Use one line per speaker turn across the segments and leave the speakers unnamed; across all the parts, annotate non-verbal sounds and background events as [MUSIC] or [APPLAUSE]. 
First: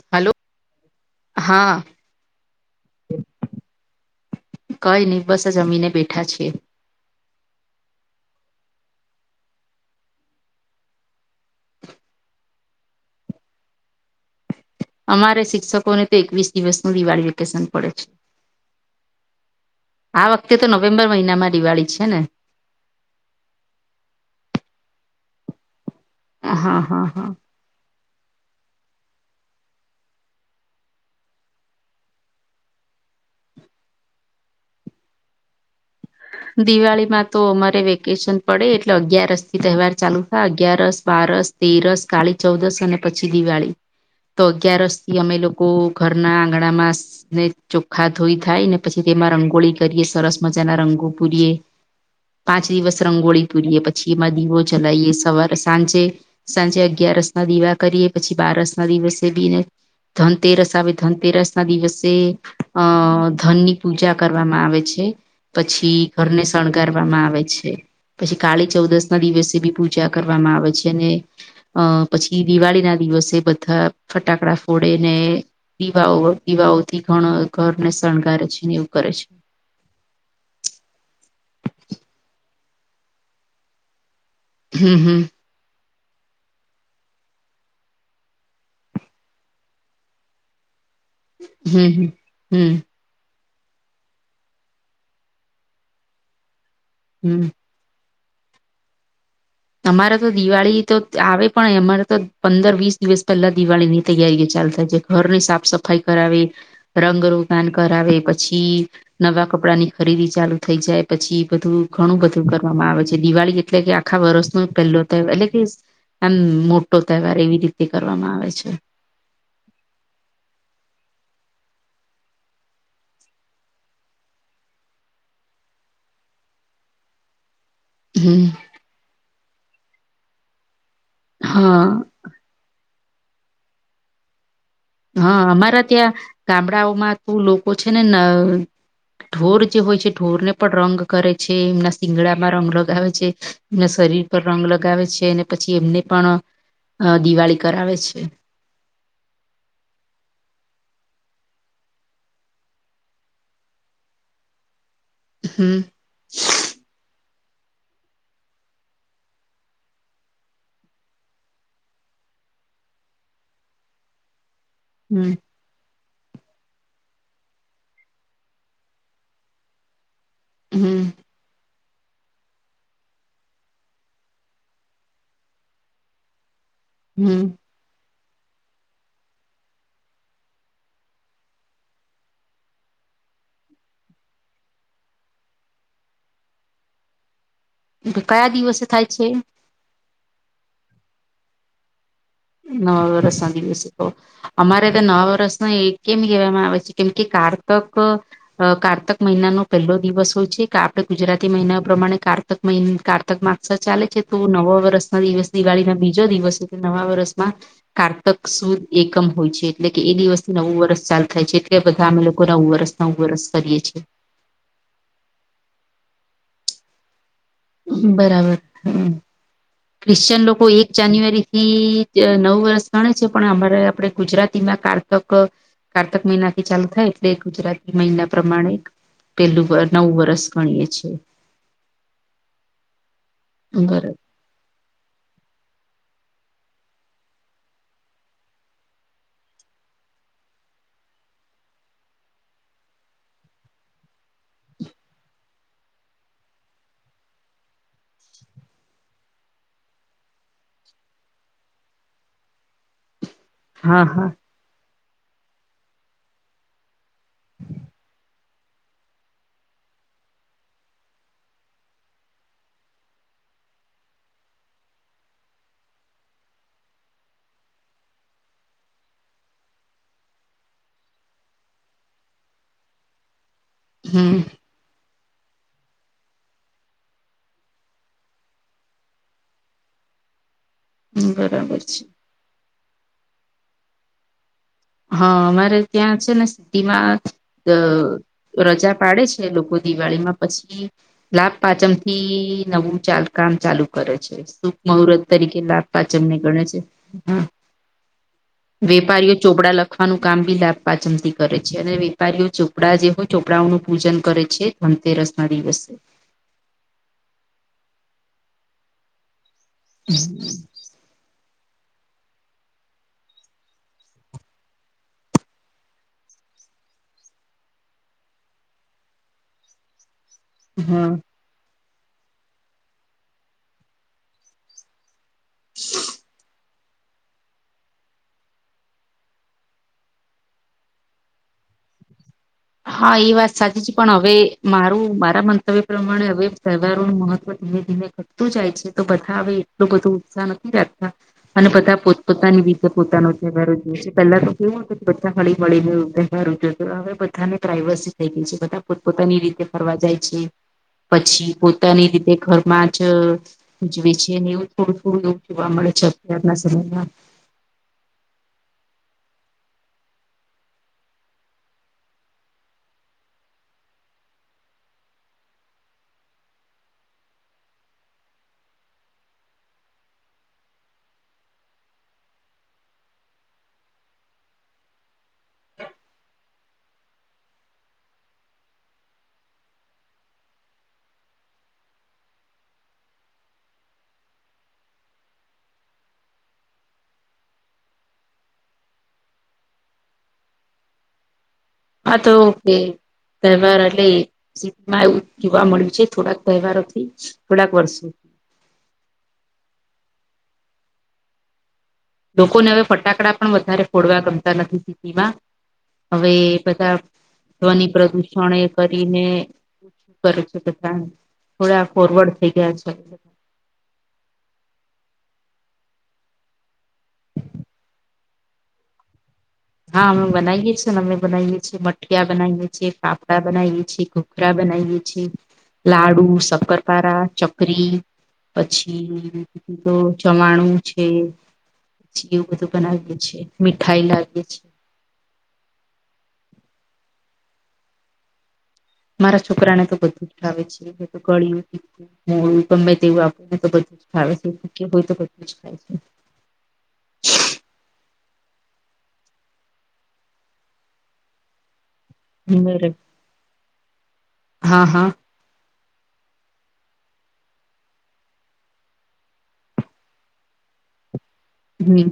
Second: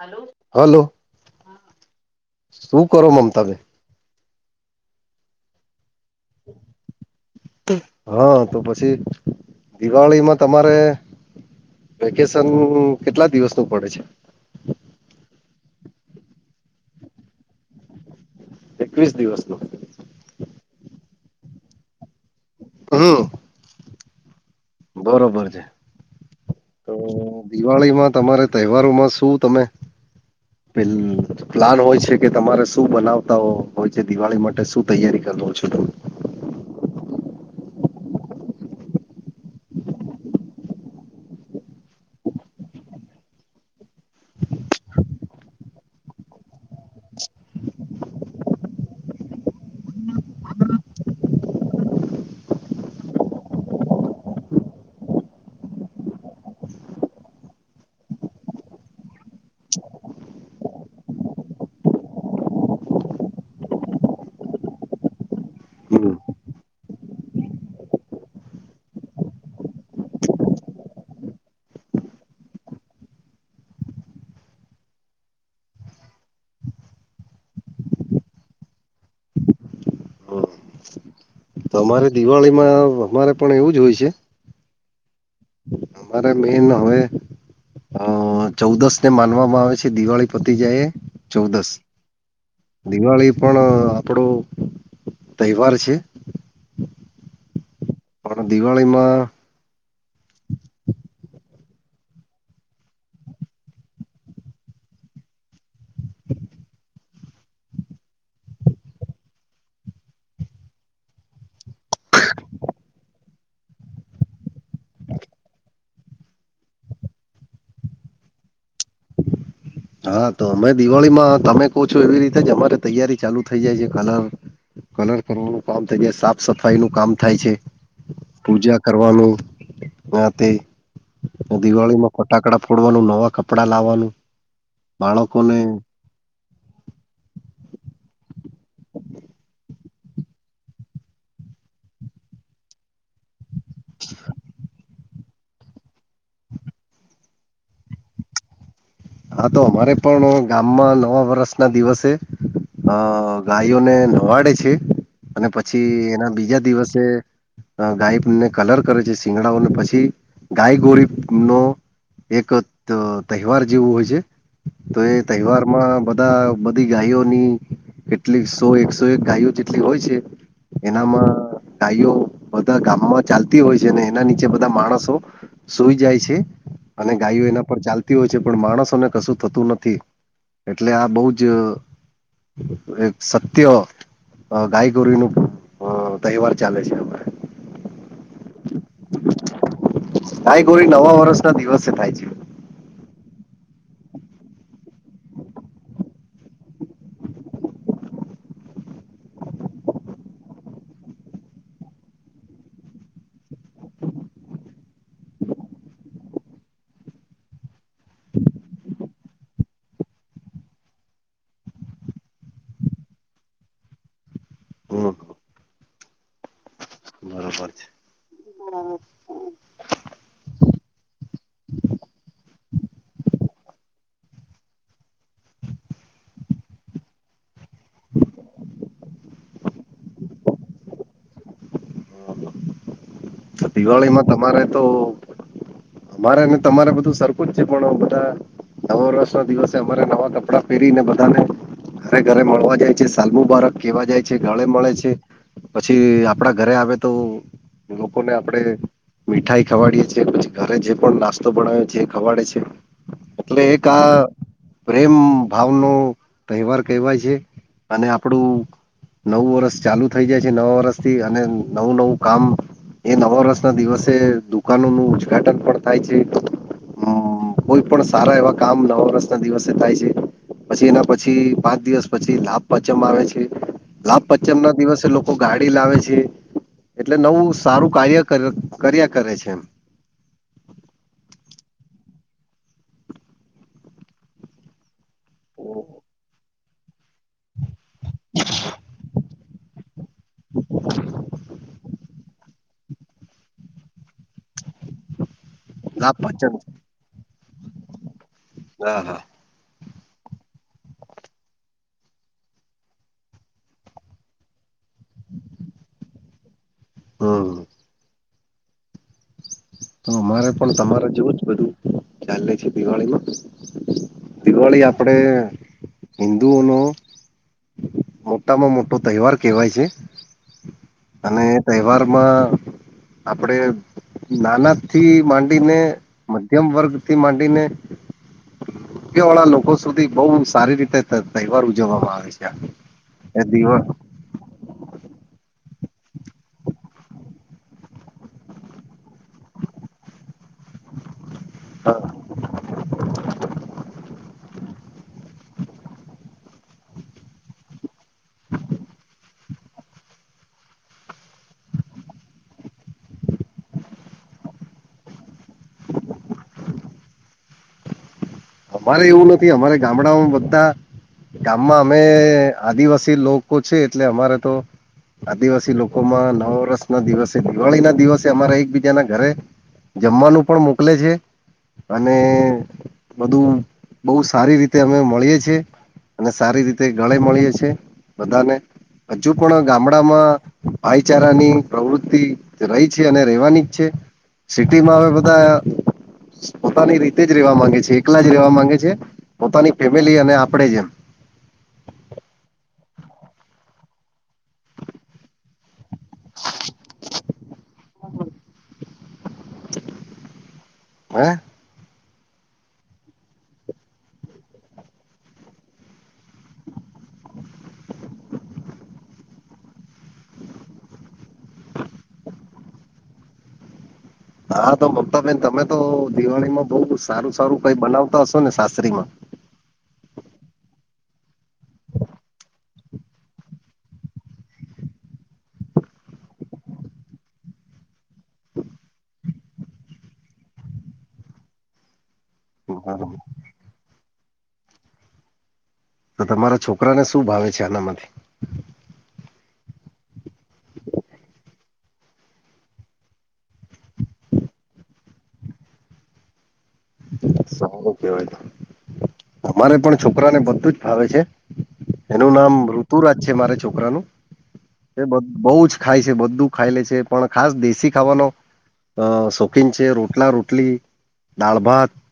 Hello. Hello,
હા
શું કરો મમતા બેન?
કઈ નહી બસ જમીને બેઠા છીએ.
હા, તો પછી દિવાળીમાં તમારે વેકેશન કેટલા દિવસ નું પડે છે.
અમારે શિક્ષકોને તો એકવીસ દિવસ નું દિવાળી વેકેશન પડે છે.
એકવીસ દિવસ નો.
આ વખતે તો નવેમ્બર મહિનામાં દિવાળી છે ને.
હમ. બરોબર છે.
હા
તો
હા હા
દિવાળીમાં તમારે તહેવારોમાં શું તમે પે પ્લાન હોય છે કે તમારે શું બનાવતા હોય છે દિવાળી માટે શું તૈયારી કરવો છો તમે?
દિવાળી માં તો અમારે વેકેશન પડે એટલે અગિયારસ થી તહેવાર ચાલુ થાય. અગયારસ, બારસ તેરસ, કાળી ચૌદસ અને પછી દિવાળી. તો અગિયારસ થી અમે લોકો ઘરના આંગણામાં ને ચોખા ધોઈ થાય ને પછી તેમાં રંગોળી કરીએ, સરસ મજાના રંગો પૂરીએ. પાંચ દિવસ રંગોળી પૂરીએ. પછી એમાં દીવો જલાઈએ સવારે સાંજે. સાંજે અગિયારસના દીવા કરીએ પછી બારસના દિવસે બીને ધનતેરસ આવે ધનતેરસના દિવસે અ ધનની પૂજા કરવામાં આવે છે. પછી
હમ
ઘરને શણગારવામાં છે. પછી કાળી ચૌદશના દિવસે બી પૂજા કરવામાં આવે છે. અને અ પછી દિવાળીના દિવસે બધા ફટાકડા ફોડે ને દિવાઓ દિવાઓથી ઘણો ઘરને શણગારે છે ને એવું કરે છે.
તમારે દિવાળી માં અમારે પણ એવું જ હોય છે.
હમ હમ.
મારે મેન હવે હ ચૌદશને માનવામાં આવે છે. દિવાળી પતી જાય એ ચૌદશ,
હમ હમ હમ
દિવાળી પણ આપણો તહેવાર છે.
હમ.
પણ દિવાળીમાં
અમારે તો દિવાળી તો આવે પણ અમારે તો પંદર વીસ દિવસ પહેલા દિવાળીની તૈયારીઓ ચાલુ થાય છે. ઘરની સાફ સફાઈ કરાવે, રંગરોગાન કરાવે, પછી નવા કપડાની ખરીદી ચાલુ થઈ જાય. પછી બધું ઘણું બધું કરવામાં આવે છે, દિવાળી એટલે કે આખા વરસ પહેલો તહેવાર એટલે કે આમ મોટો તહેવાર એવી રીતે કરવામાં આવે છે.
હા, તો અમે દિવાળીમાં તમે કહ છો એવી રીતે જ અમારી તૈયારી થઈ જાય છે. કલર કલર કરવાનું કામ થાય છે. સાફ સફાઈનું કામ થાય છે.
હમ
પૂજા કરવાનું આ તે ને
હા
દિવાળીમાં ફટાકડા ફોડવાનું, નવા કપડા લાવવાનું.
હા,
બાળકોને
અમારા ત્યાં ગામડાઓમાં ત લોકો છે ને ન ઢોર જે હોય છે, ઢોરને પણ રંગ કરે છે. એમના સિંગડામાં રંગ લગાવે છે. એમના શરીર પર રંગ લગાવે છે અને પછી એમને પણ અ દિવાળી કરાવે છે.
હા તો અમારે પણ ગામમાં નવા વર્ષના દિવસે અ ગયો ને નવાડે છે અને
હમ
એના બીજા દિવસે ગાયને કલર કરે છે શીંગડાઓને પછી ગાય [UNINTELLIGIBLE] એક તહેવાર જેવું હોય છે તો એ
હમ
તહેવારમાં બ બધી ગાયોની કેટલી સો એક સો એક ગાયો જેટલી હોય છે.
હમ
એનામાં ગાઈઓ બધા ચાલતી હોય છે અને નીચે બધા માણસો સુઈ જાય છે અને ગાયો
હમ
એના પર ચાલતી હોય છે. પણ માણસોને કશું થતું નથી એટલે આ બહુ જ એક સત્ય ગાય ગોરી ન હ તહેવાર ચાલે છે અમારે.
એલે [UNINTELLIGIBLE] કયા દિવસે થાય છે?
ગાયગોરી નવા વર્ષના દિવસે થાય છે.
નવા વર્ષના દિવસે [UNINTELLIGIBLE] અમારે તો નવા વર્ષનો એ કેમ કહેવામાં આવે છે કેમ કે કારતક અ કાર્તક મહિનાનો પહેલો દિવસ હોય છે કે આપણે ગુજરાતી મહિના પ્રમાણે કારત કારતક મહિ કારતક માસ ચાલે છે તો નવા વર્ષના દિવસ દિવાળીના બીજો દિવસ છે નવા વર્ષ માં કારતક સુદ એકમ હોય છે. કે એ નવું વર્ષ ચાલુ થાય છે. એટલે બધા અમે લોકો નવું વર્ષ નવુ વર્ષ કરીએ છીએ.
હમ બરોબર. છે
બરાબર હમ. ક્રિશ્ચિયન લોકો એક જાન્યુઆરીથી નવ વર્ષ ગણે છે, પણ અમારે આપણે ગુજરાતીમાં કારત કારતક મહિનાથી ચાલુ થાય એટલે ગુજરાતી મહિના પ્રમાણે પેહલું નવું વરસ ગણીએ છીએ. બરાબર
ગલીમાં તમારે તો અમારે, તમારે બધું સરખું જ છે. પણ બધા નવાવષૅના દિવસે અમારે નવા કપડા પહેરીને બધાને અને ઘરે મળવા જાય છે, સાલમુબારક કેવા જાય છે, ગળ મળે છે. પછી ઘરે આવે તો લોકોને આપણે મીઠાઈ ખવાડીએ છીએ. પછી ઘરે જે પણ નાસ્તો બનાવે છે, ખવાડે છે. તે
હા
કા
હા
પ્રેમ ભાવનો તહેવાર કહેવાય છે અને આપણું નવું વર્ષ ચાલુ થઇ જાય છે. નવા વર્ષથી અને નવું નવું કામ એ નવા વર્ષના દિવસે દુકાનોનું ઉદ્ઘાટન પણ થાય છે. હમ. કોઈ પણ સારા એવા કામ નવા વર્ષના દિવસે થાય છે. પછી, એના પછી પાંચ દિવસ, પછી લાભ પાંચમ આવે છે. લાભ
હમ
પાંચમના દિવસે લોકો ગાડી લાવે છે. એટલે નવું સારું કાર્ય કર્યા કરે છે એમ.
હમ બરાબર છે. હા, અમારે ત્યાં છે ને સિદ્ધીમાં અ રજા પાડે છે, લોકો દિવાળીમાં પછી લાભ પાંચમથી નવું ચાલ કામ ચાલુ કરે છે. શુભ મુહૂર્ત તરીકે લાભ પાચમને ગણે છે હ.
હા હા
વેપારીઓ ચોપડા લખવાનું કામ બી લાભપાંચમથી કરે છે. અને વેપારીઓ ચોપડા જે હોય, ચોપડાઓનું પૂજન કરે છે. ધનતેરસના દિવસે
હમ. તો અમારે પણ તમારે જેવું જ બધું ચાલે છે. દિવાળીમાં દિવાળી આપણે હિંદુઓનો મોટામાં મોટો તહેવાર કહેવાય છે.
હમ.
અને તહેવારમાં આપણેે નાના થી માં ને મધ્યમ વર્ગથી માંડીને રૂપિયા વાળા લોકો સુધી બહુ સારી રીતે તહેવાર ઉજવવામાં આવે છે.
હા, એ વાત સાચી છે. પણ હ હવે, મારું મારા મંતવ્ય પ્રમાણે હવે, તહેવારોનું મહત્વ ધીમે ધીમે જાય છે, તો બધા હવે, એટલો બધો ઉત્સાહ નથી રાખતા અને બધા પોત પોતાની રીતે પોતાનો તહેવારો ઉજવે છે. પહેલા તો કેવું હતો કે બધા હળી મળીનો તહેવાર ઉજવતા હવે બધાને પ્રાઇવસી થઈ ગઈ છે. બધા પોતપોતાની રીતે ફરવા જાય છે. પછી પોતાની રીતે ઘરમાં જ ઉજવે છે અને એવું થોડું થોડું એવું જોવા મળે છે. અત્યારના સમયમાં
અમારે એવું નથી. અમારે ગામડાઓમાં બધા ગામમાં અમે આદિવાસી લોકો છે એટલે અમારે તો આદિવાસી લોકોમાં નવા વર્ષના દિવસે, દિવાળીના દિવસે અમારા એકબીજાના ઘરે જમવાનું પણ મોકલે છે અને બધું બઉુ સારી રીતે અમે મળીએે છીએ. અને સારી રીતે ગળે મળીએ છે. બધાને હજુ પણ ગામડામાં ભાઈચારાની પ્રવૃતિ રહી છે અને રહેેવાની જ છે. સિટીમાં હવે, બધા પોતાની રીતે જ રહેવા માંગે છે. એકલા જ રહેવા માંગે છે પોતાની ફેમિલી અને આપણે જેમ.
આ તો ઓકે. તહેવાર એટલે સિટીમાં એવું જ જોવા મળ્યું છે થોડાક તહેવારોથી. થોડાક વર્ષો
હા
લોકોને હવે ફટાકડા પણ વધારે ફોડવા ગમતા નથી સિટીમાં. હવે બધા ધ્વનિ પ્રદૂષણ એ કરીને. શું કરે છે, બધા થોડા ફોરવર્ડ થઈ ગયા છે.
હા તો મમતાબેન, તમે તો દિવાળીમાં બહુ સારું સારું કંઈ બનાવતા હશો ને, સાસરીમાં
હા અમે બનાઇએ છેને અમે બનાઉં એ છે મઠિયા બનાઈ એ છે ફાફડા બનાઈ એ છે ઘુ ખાખરા બનાવીએ છીએ, લાડુ, શક્કરપારા, ચકરી. પછી તો ચવાણું છે. એવું બધું બનાવીએ છીએ, મીઠાઈ લાવીએ છીએ.
તો તમારા છોક છોકરાને શું ભાવે છે આનામાંથી?
મારા છોકરાને તો બધું જ ભાવે છે, તો ગળિયું. હું ગમે તેવું આપે ને તો બધું જ ખાય છે, હોય તો બધું જ ખાય છે.
સારુ કહેવાય, અમારે પણ છોકરાને બધું જ ભાવે છે. એનું નામ
છે બરે
ઋતુરાજ છે મારા છોકરાનું,
હા
એ
હા
બધું. બઉ જ ખાય છે, બધું ખાઈ લે છે, પણ ખાસ દેશી ખાવાનું. અ, શોખીન છે રોટલા-રોટલી. દાળ ભાત
હમ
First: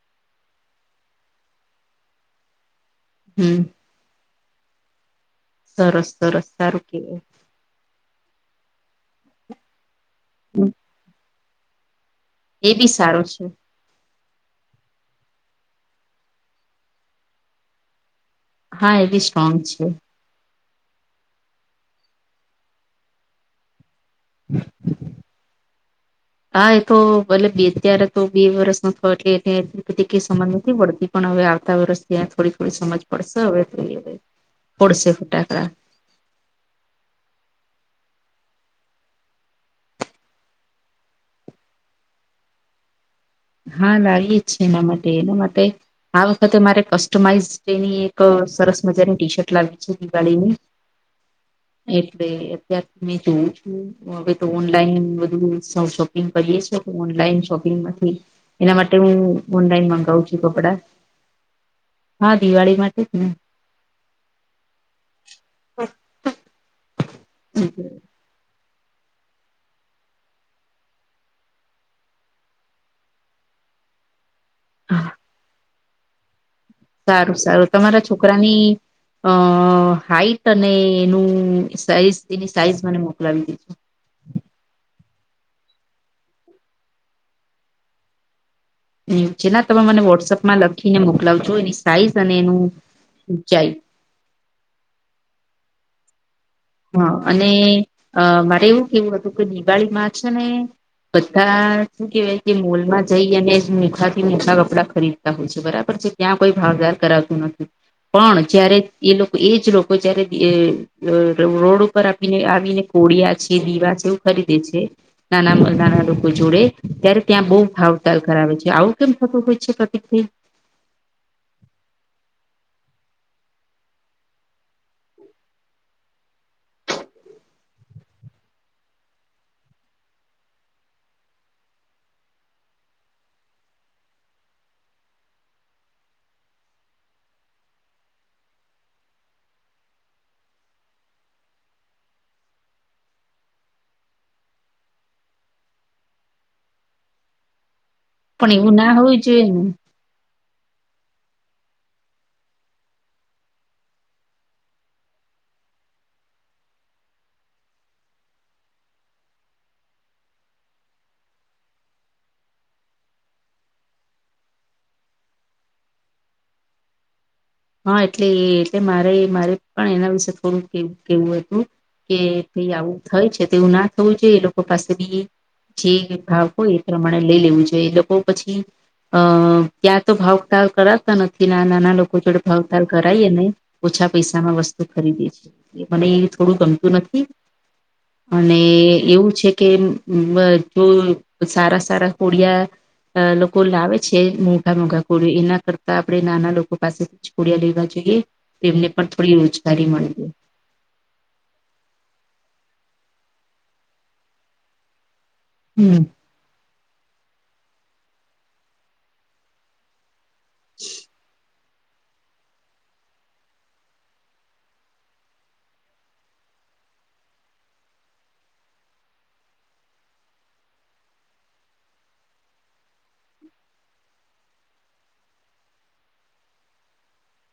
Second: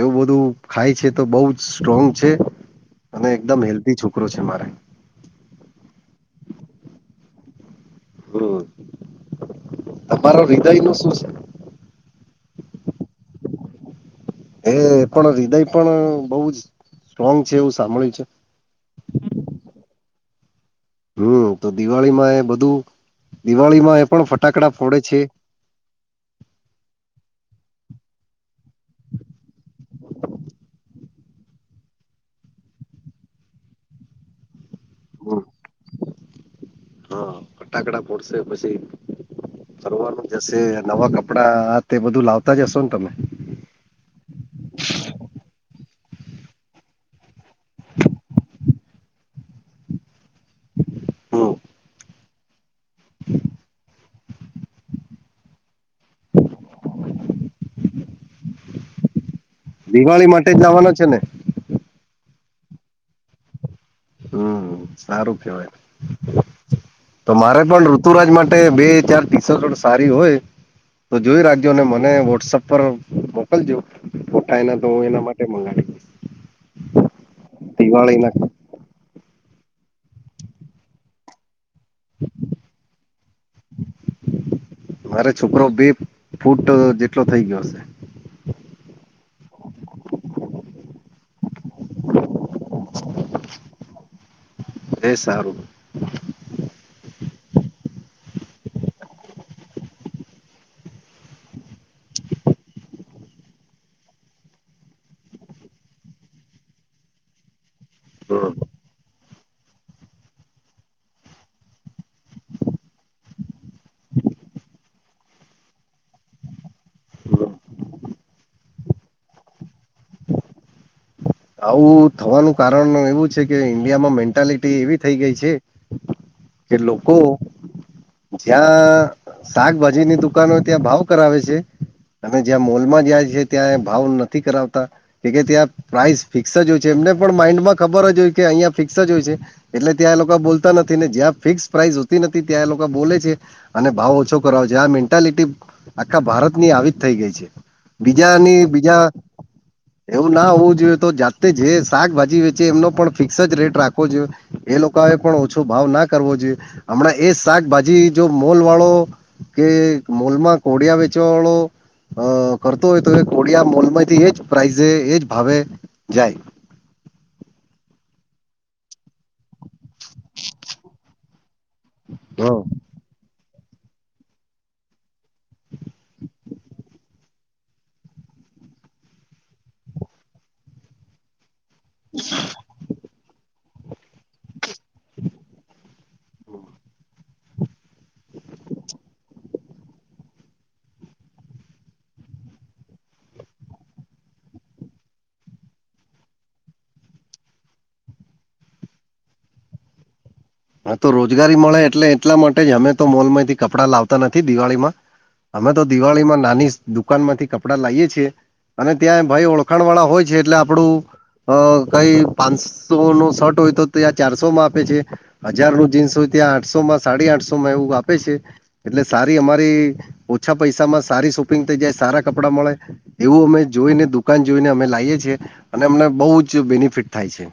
એવું બધું ખાય છે, તો બઉ જ સ્ટ્રોંગ છે. અને
હમ
એકદમ હેલ્ધી છોકરો છે મારો.
સરસ સરસ સારું કેવાય
હં તમારા હૃદયનું શું છે?
એ બી સારું છે.
એ પણ હૃદય પણ બઉ જ સ્ટ્રોંગ છે એવું સાંભળ્યું છે.
હા, એ બી સ્ટ્રોંગ છે.
હમ્મ, તો દિવાળીમાં એ બધું, દિવાળીમાં એ પણ ફટાકડા ફોડે છે.
હા, એ તો ભલે બે અત્યારે તો બે વરસનો થયો એટલે એને એટલી બધી કંઈ સમજ નથી પડતી. પણ હવે આવતા વરસથી આ થોડી થોડી સમજ પડશે અવે જોઈએ
હા
ફોડશે ફટાકડા
હં, ફટાકડા ફોડશે પછી ફરવાનું જશે, નવા કપડાં આ તે બધું લાવતા જ હશો ને તમે
હા, લાઈએ જ છે એના માટે એના માટે આ વખતે મારે કસ્ટમાઈઝ એની એક સરસ મજાની ટી-શર્ટ લાવવી છે દિવાળીની
હમ
એક [UNINTELLIGIBLE] અત્યારે તો મેં જોવ છું હવે તો ઓનલાઈન બધું [UNINTELLIGIBLE] [UNINTELLIGIBLE] કરીએ છે ઓનલાઈન શોપિંગમાંથી એના માટે હું ઓનલાઈન
દિવાળી
મંગાવું છું
માટે જ
કપડાં
લાવવાનો છે ને
હા દિવાળી માટે જ ને
હં, સારું કેવાય, તમારે પણ ઋતુરાજ માટ ટે બે ચાર ટી શર્ટો સારી હોય તો જોઈ રાખજો અને મને વોટ્સઅપ પર મોકલજો ફોટા એના તો એના માટે મંગાવીશ
સારું સારું, તમારા
ના
છોકરાની અ હાઈટ અને એનું સાઈઝ એની સાઈઝ મને મોકલાવી દેજો.
મારે છોકરો બે ફૂટ જેટલો થઈ ગ્યો હશે
અ ચેલા તમે મને વોટ્સઅપમાં લખીને મોકલાવજો એની સાઈઝ અને એનુ ઊંચાઈ
એ સારું,
હા અને અ મારે એવું કેવું હતું કે દિવાળી માં છે ને, બધા [INAUDIBLE] કે મોલમાં જઈ અને [INAUDIBLE] થી [INAUDIBLE] કપડાં ખરીદ [INAUDIBLE] બરાબર છે ત્યાં કોઈ ભાવદાર કરાવતું નથી, પણ
હમ
જયારે એ લોકો એ જ લોકો જ્યારે રોડ ઉપર આપીને આવીને કોળિયા છે દીવા છે એવું ખરીદે છે. નાના [UNINTELLIGIBLE] લોકો જોડે ત્યારે ત્યાં
હમ.
બઉુ ભાવતાલ કરાવે છે આવું કેમ થતું હોય છે પ્રતિકભાઈ
આવું થવાનું કારણ એવું છે કે ઈન્ડિયામાં મેન્ટાલિટી એવી થઈ ગઈ છે. કે લોકો જ્યાં શાકભાજીની દુકાનો ત્યાં ભાવ કરાવે છે. તમે જ્યાં મોલમાં જયા છે ત્યાં ભાવ નથી કરાવતા કે ત્યાં પ્રાઈઝ ફિક્સ જ હોય છે એમને પણ માઇન્ડ માં ખબર જ હોય કે અહીંયા ફિક્સ જ હોય છે. એટલે ત્યાં એ લોકો બોલતા નથી ને જ્યાં ફિક્સ પ્રાઇસ હોતી નથી ત્યાં એ લોકો બોલે છે. અને ભાવ ઓછો કરાવ છે આ મેન્ટાલિટી આખા ભારત ની આવી જ થઈ ગઈ છે.
પણ
બીજાની
એવું ના
બીજા
હોવું જોઈએ ને
એવું ના હોવું જોઈએ તો જાતે જે શાકભાજી વેચે એમનો પણ ફિક્સ જ રેટ રાખવો જોઈએ, એ લોકો એ પણ ઓછો ભાવ ના કરવો જોઈએ હમણાં એ શાકભાજી જો મોલ વાળો કે મોલમાં કોડિયા વેચવા વાળો, અ કરતો હોય તો એ કોડિયા મોલ માંથી એજ પ્રાઇઝે એજ ભાવે જાય
હા એટલે એ એટલે મારે મારે પણ એના વિશે થોડું કેવું હતું. કે
હા
ભાઈ આવું થઈ છે તો એવું ના થવું જોઈએ એ લોકો પાસે બી જે ભાવ હોય એ પ્રમાણે લઈ લેવું જોઈએ એ લોકો પછી અ ત્યાં તો ભાવતાાલ કરાતા નથી નાના લોકો જોડે ભાવતાલ કરાયએ ને ઓછા પૈસામાં વસ્તુ ખરીદીે છે મને એ થોડું ગમતું નથી, અને એવું છે કે બધું સારા સારા કોડિયા, અ લોકો લાવે છે મોટા મોઘા કોળી એના કરતા આપણે નાના લોકો પાસે [UNINTELLIGIBLE] લેવા જોઈએ તેમને પણ થોડી રોજગારી મળી
હા તો રોજગારી મળે એટલે એટલા માટે જ અમે તો મોલ માંથી કપડાં લાવતા નથી દિવાળીમાં અમે તો
હમ
દિવાળીમાં નાની દુકાન માંથી કપડા લાઈએ છીએ અને ત્યાં ભાઈ ઓળ ઓળખાણ વાળા હોય છે એટલે આપણું અ કઈ પાંચસોનો શર્ટ હોય તો ત્યાં ચારસોમાં આપે છે. હજારનું જીન્સ હોય ત્યાં આઠસો માં સાડી આઠસો માં એવું આપે છે. એટલે સારી અમારી ઓછા પૈસામાં સારી સોપિંગ થઈ જાય સારા કપડાં મળે એવું અમે જોઈને દુકાન જોઈને અમે લાઈએ છે. અને અમને બહુ જ બેનિફિટ થાય છે.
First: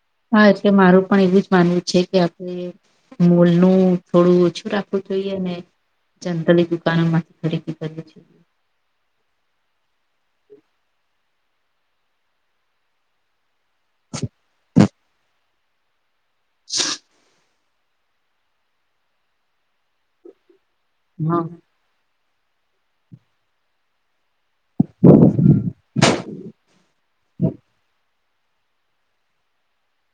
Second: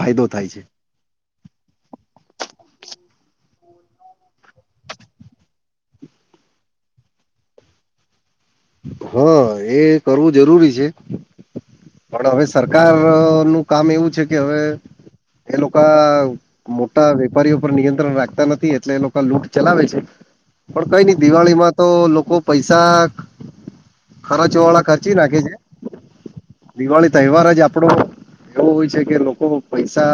ફાયદો થાય
હા
છે
એટલે મારું પણ એવું જ માનવું છેક ત્યાંથી મુલનું થોડું ઓછું રાખવું જોઈએ ને [UNINTELLIGIBLE] દુકાનો માંથી ખરીદી [UNINTELLIGIBLE]
હ એ કરવું જરૂરી છે. પણ હવે સરકારનું કામ એવું છે કે હવે એ લોકા મોટા વેપારીઓ પર નિયંત્રણ રાખતા નથી એટલે એ લોકો લૂંટ ચલાવે છે. પણ કઈ નઈ
હા
દિવાળીમાં તો લોકો પૈસા ખર્ચવા વાળા ખર્ચી નાખે છે.
[INAUDIBLE]
દિવાળી તહેવાર જ આપડો એવો હોય છે કે લોકો પૈસા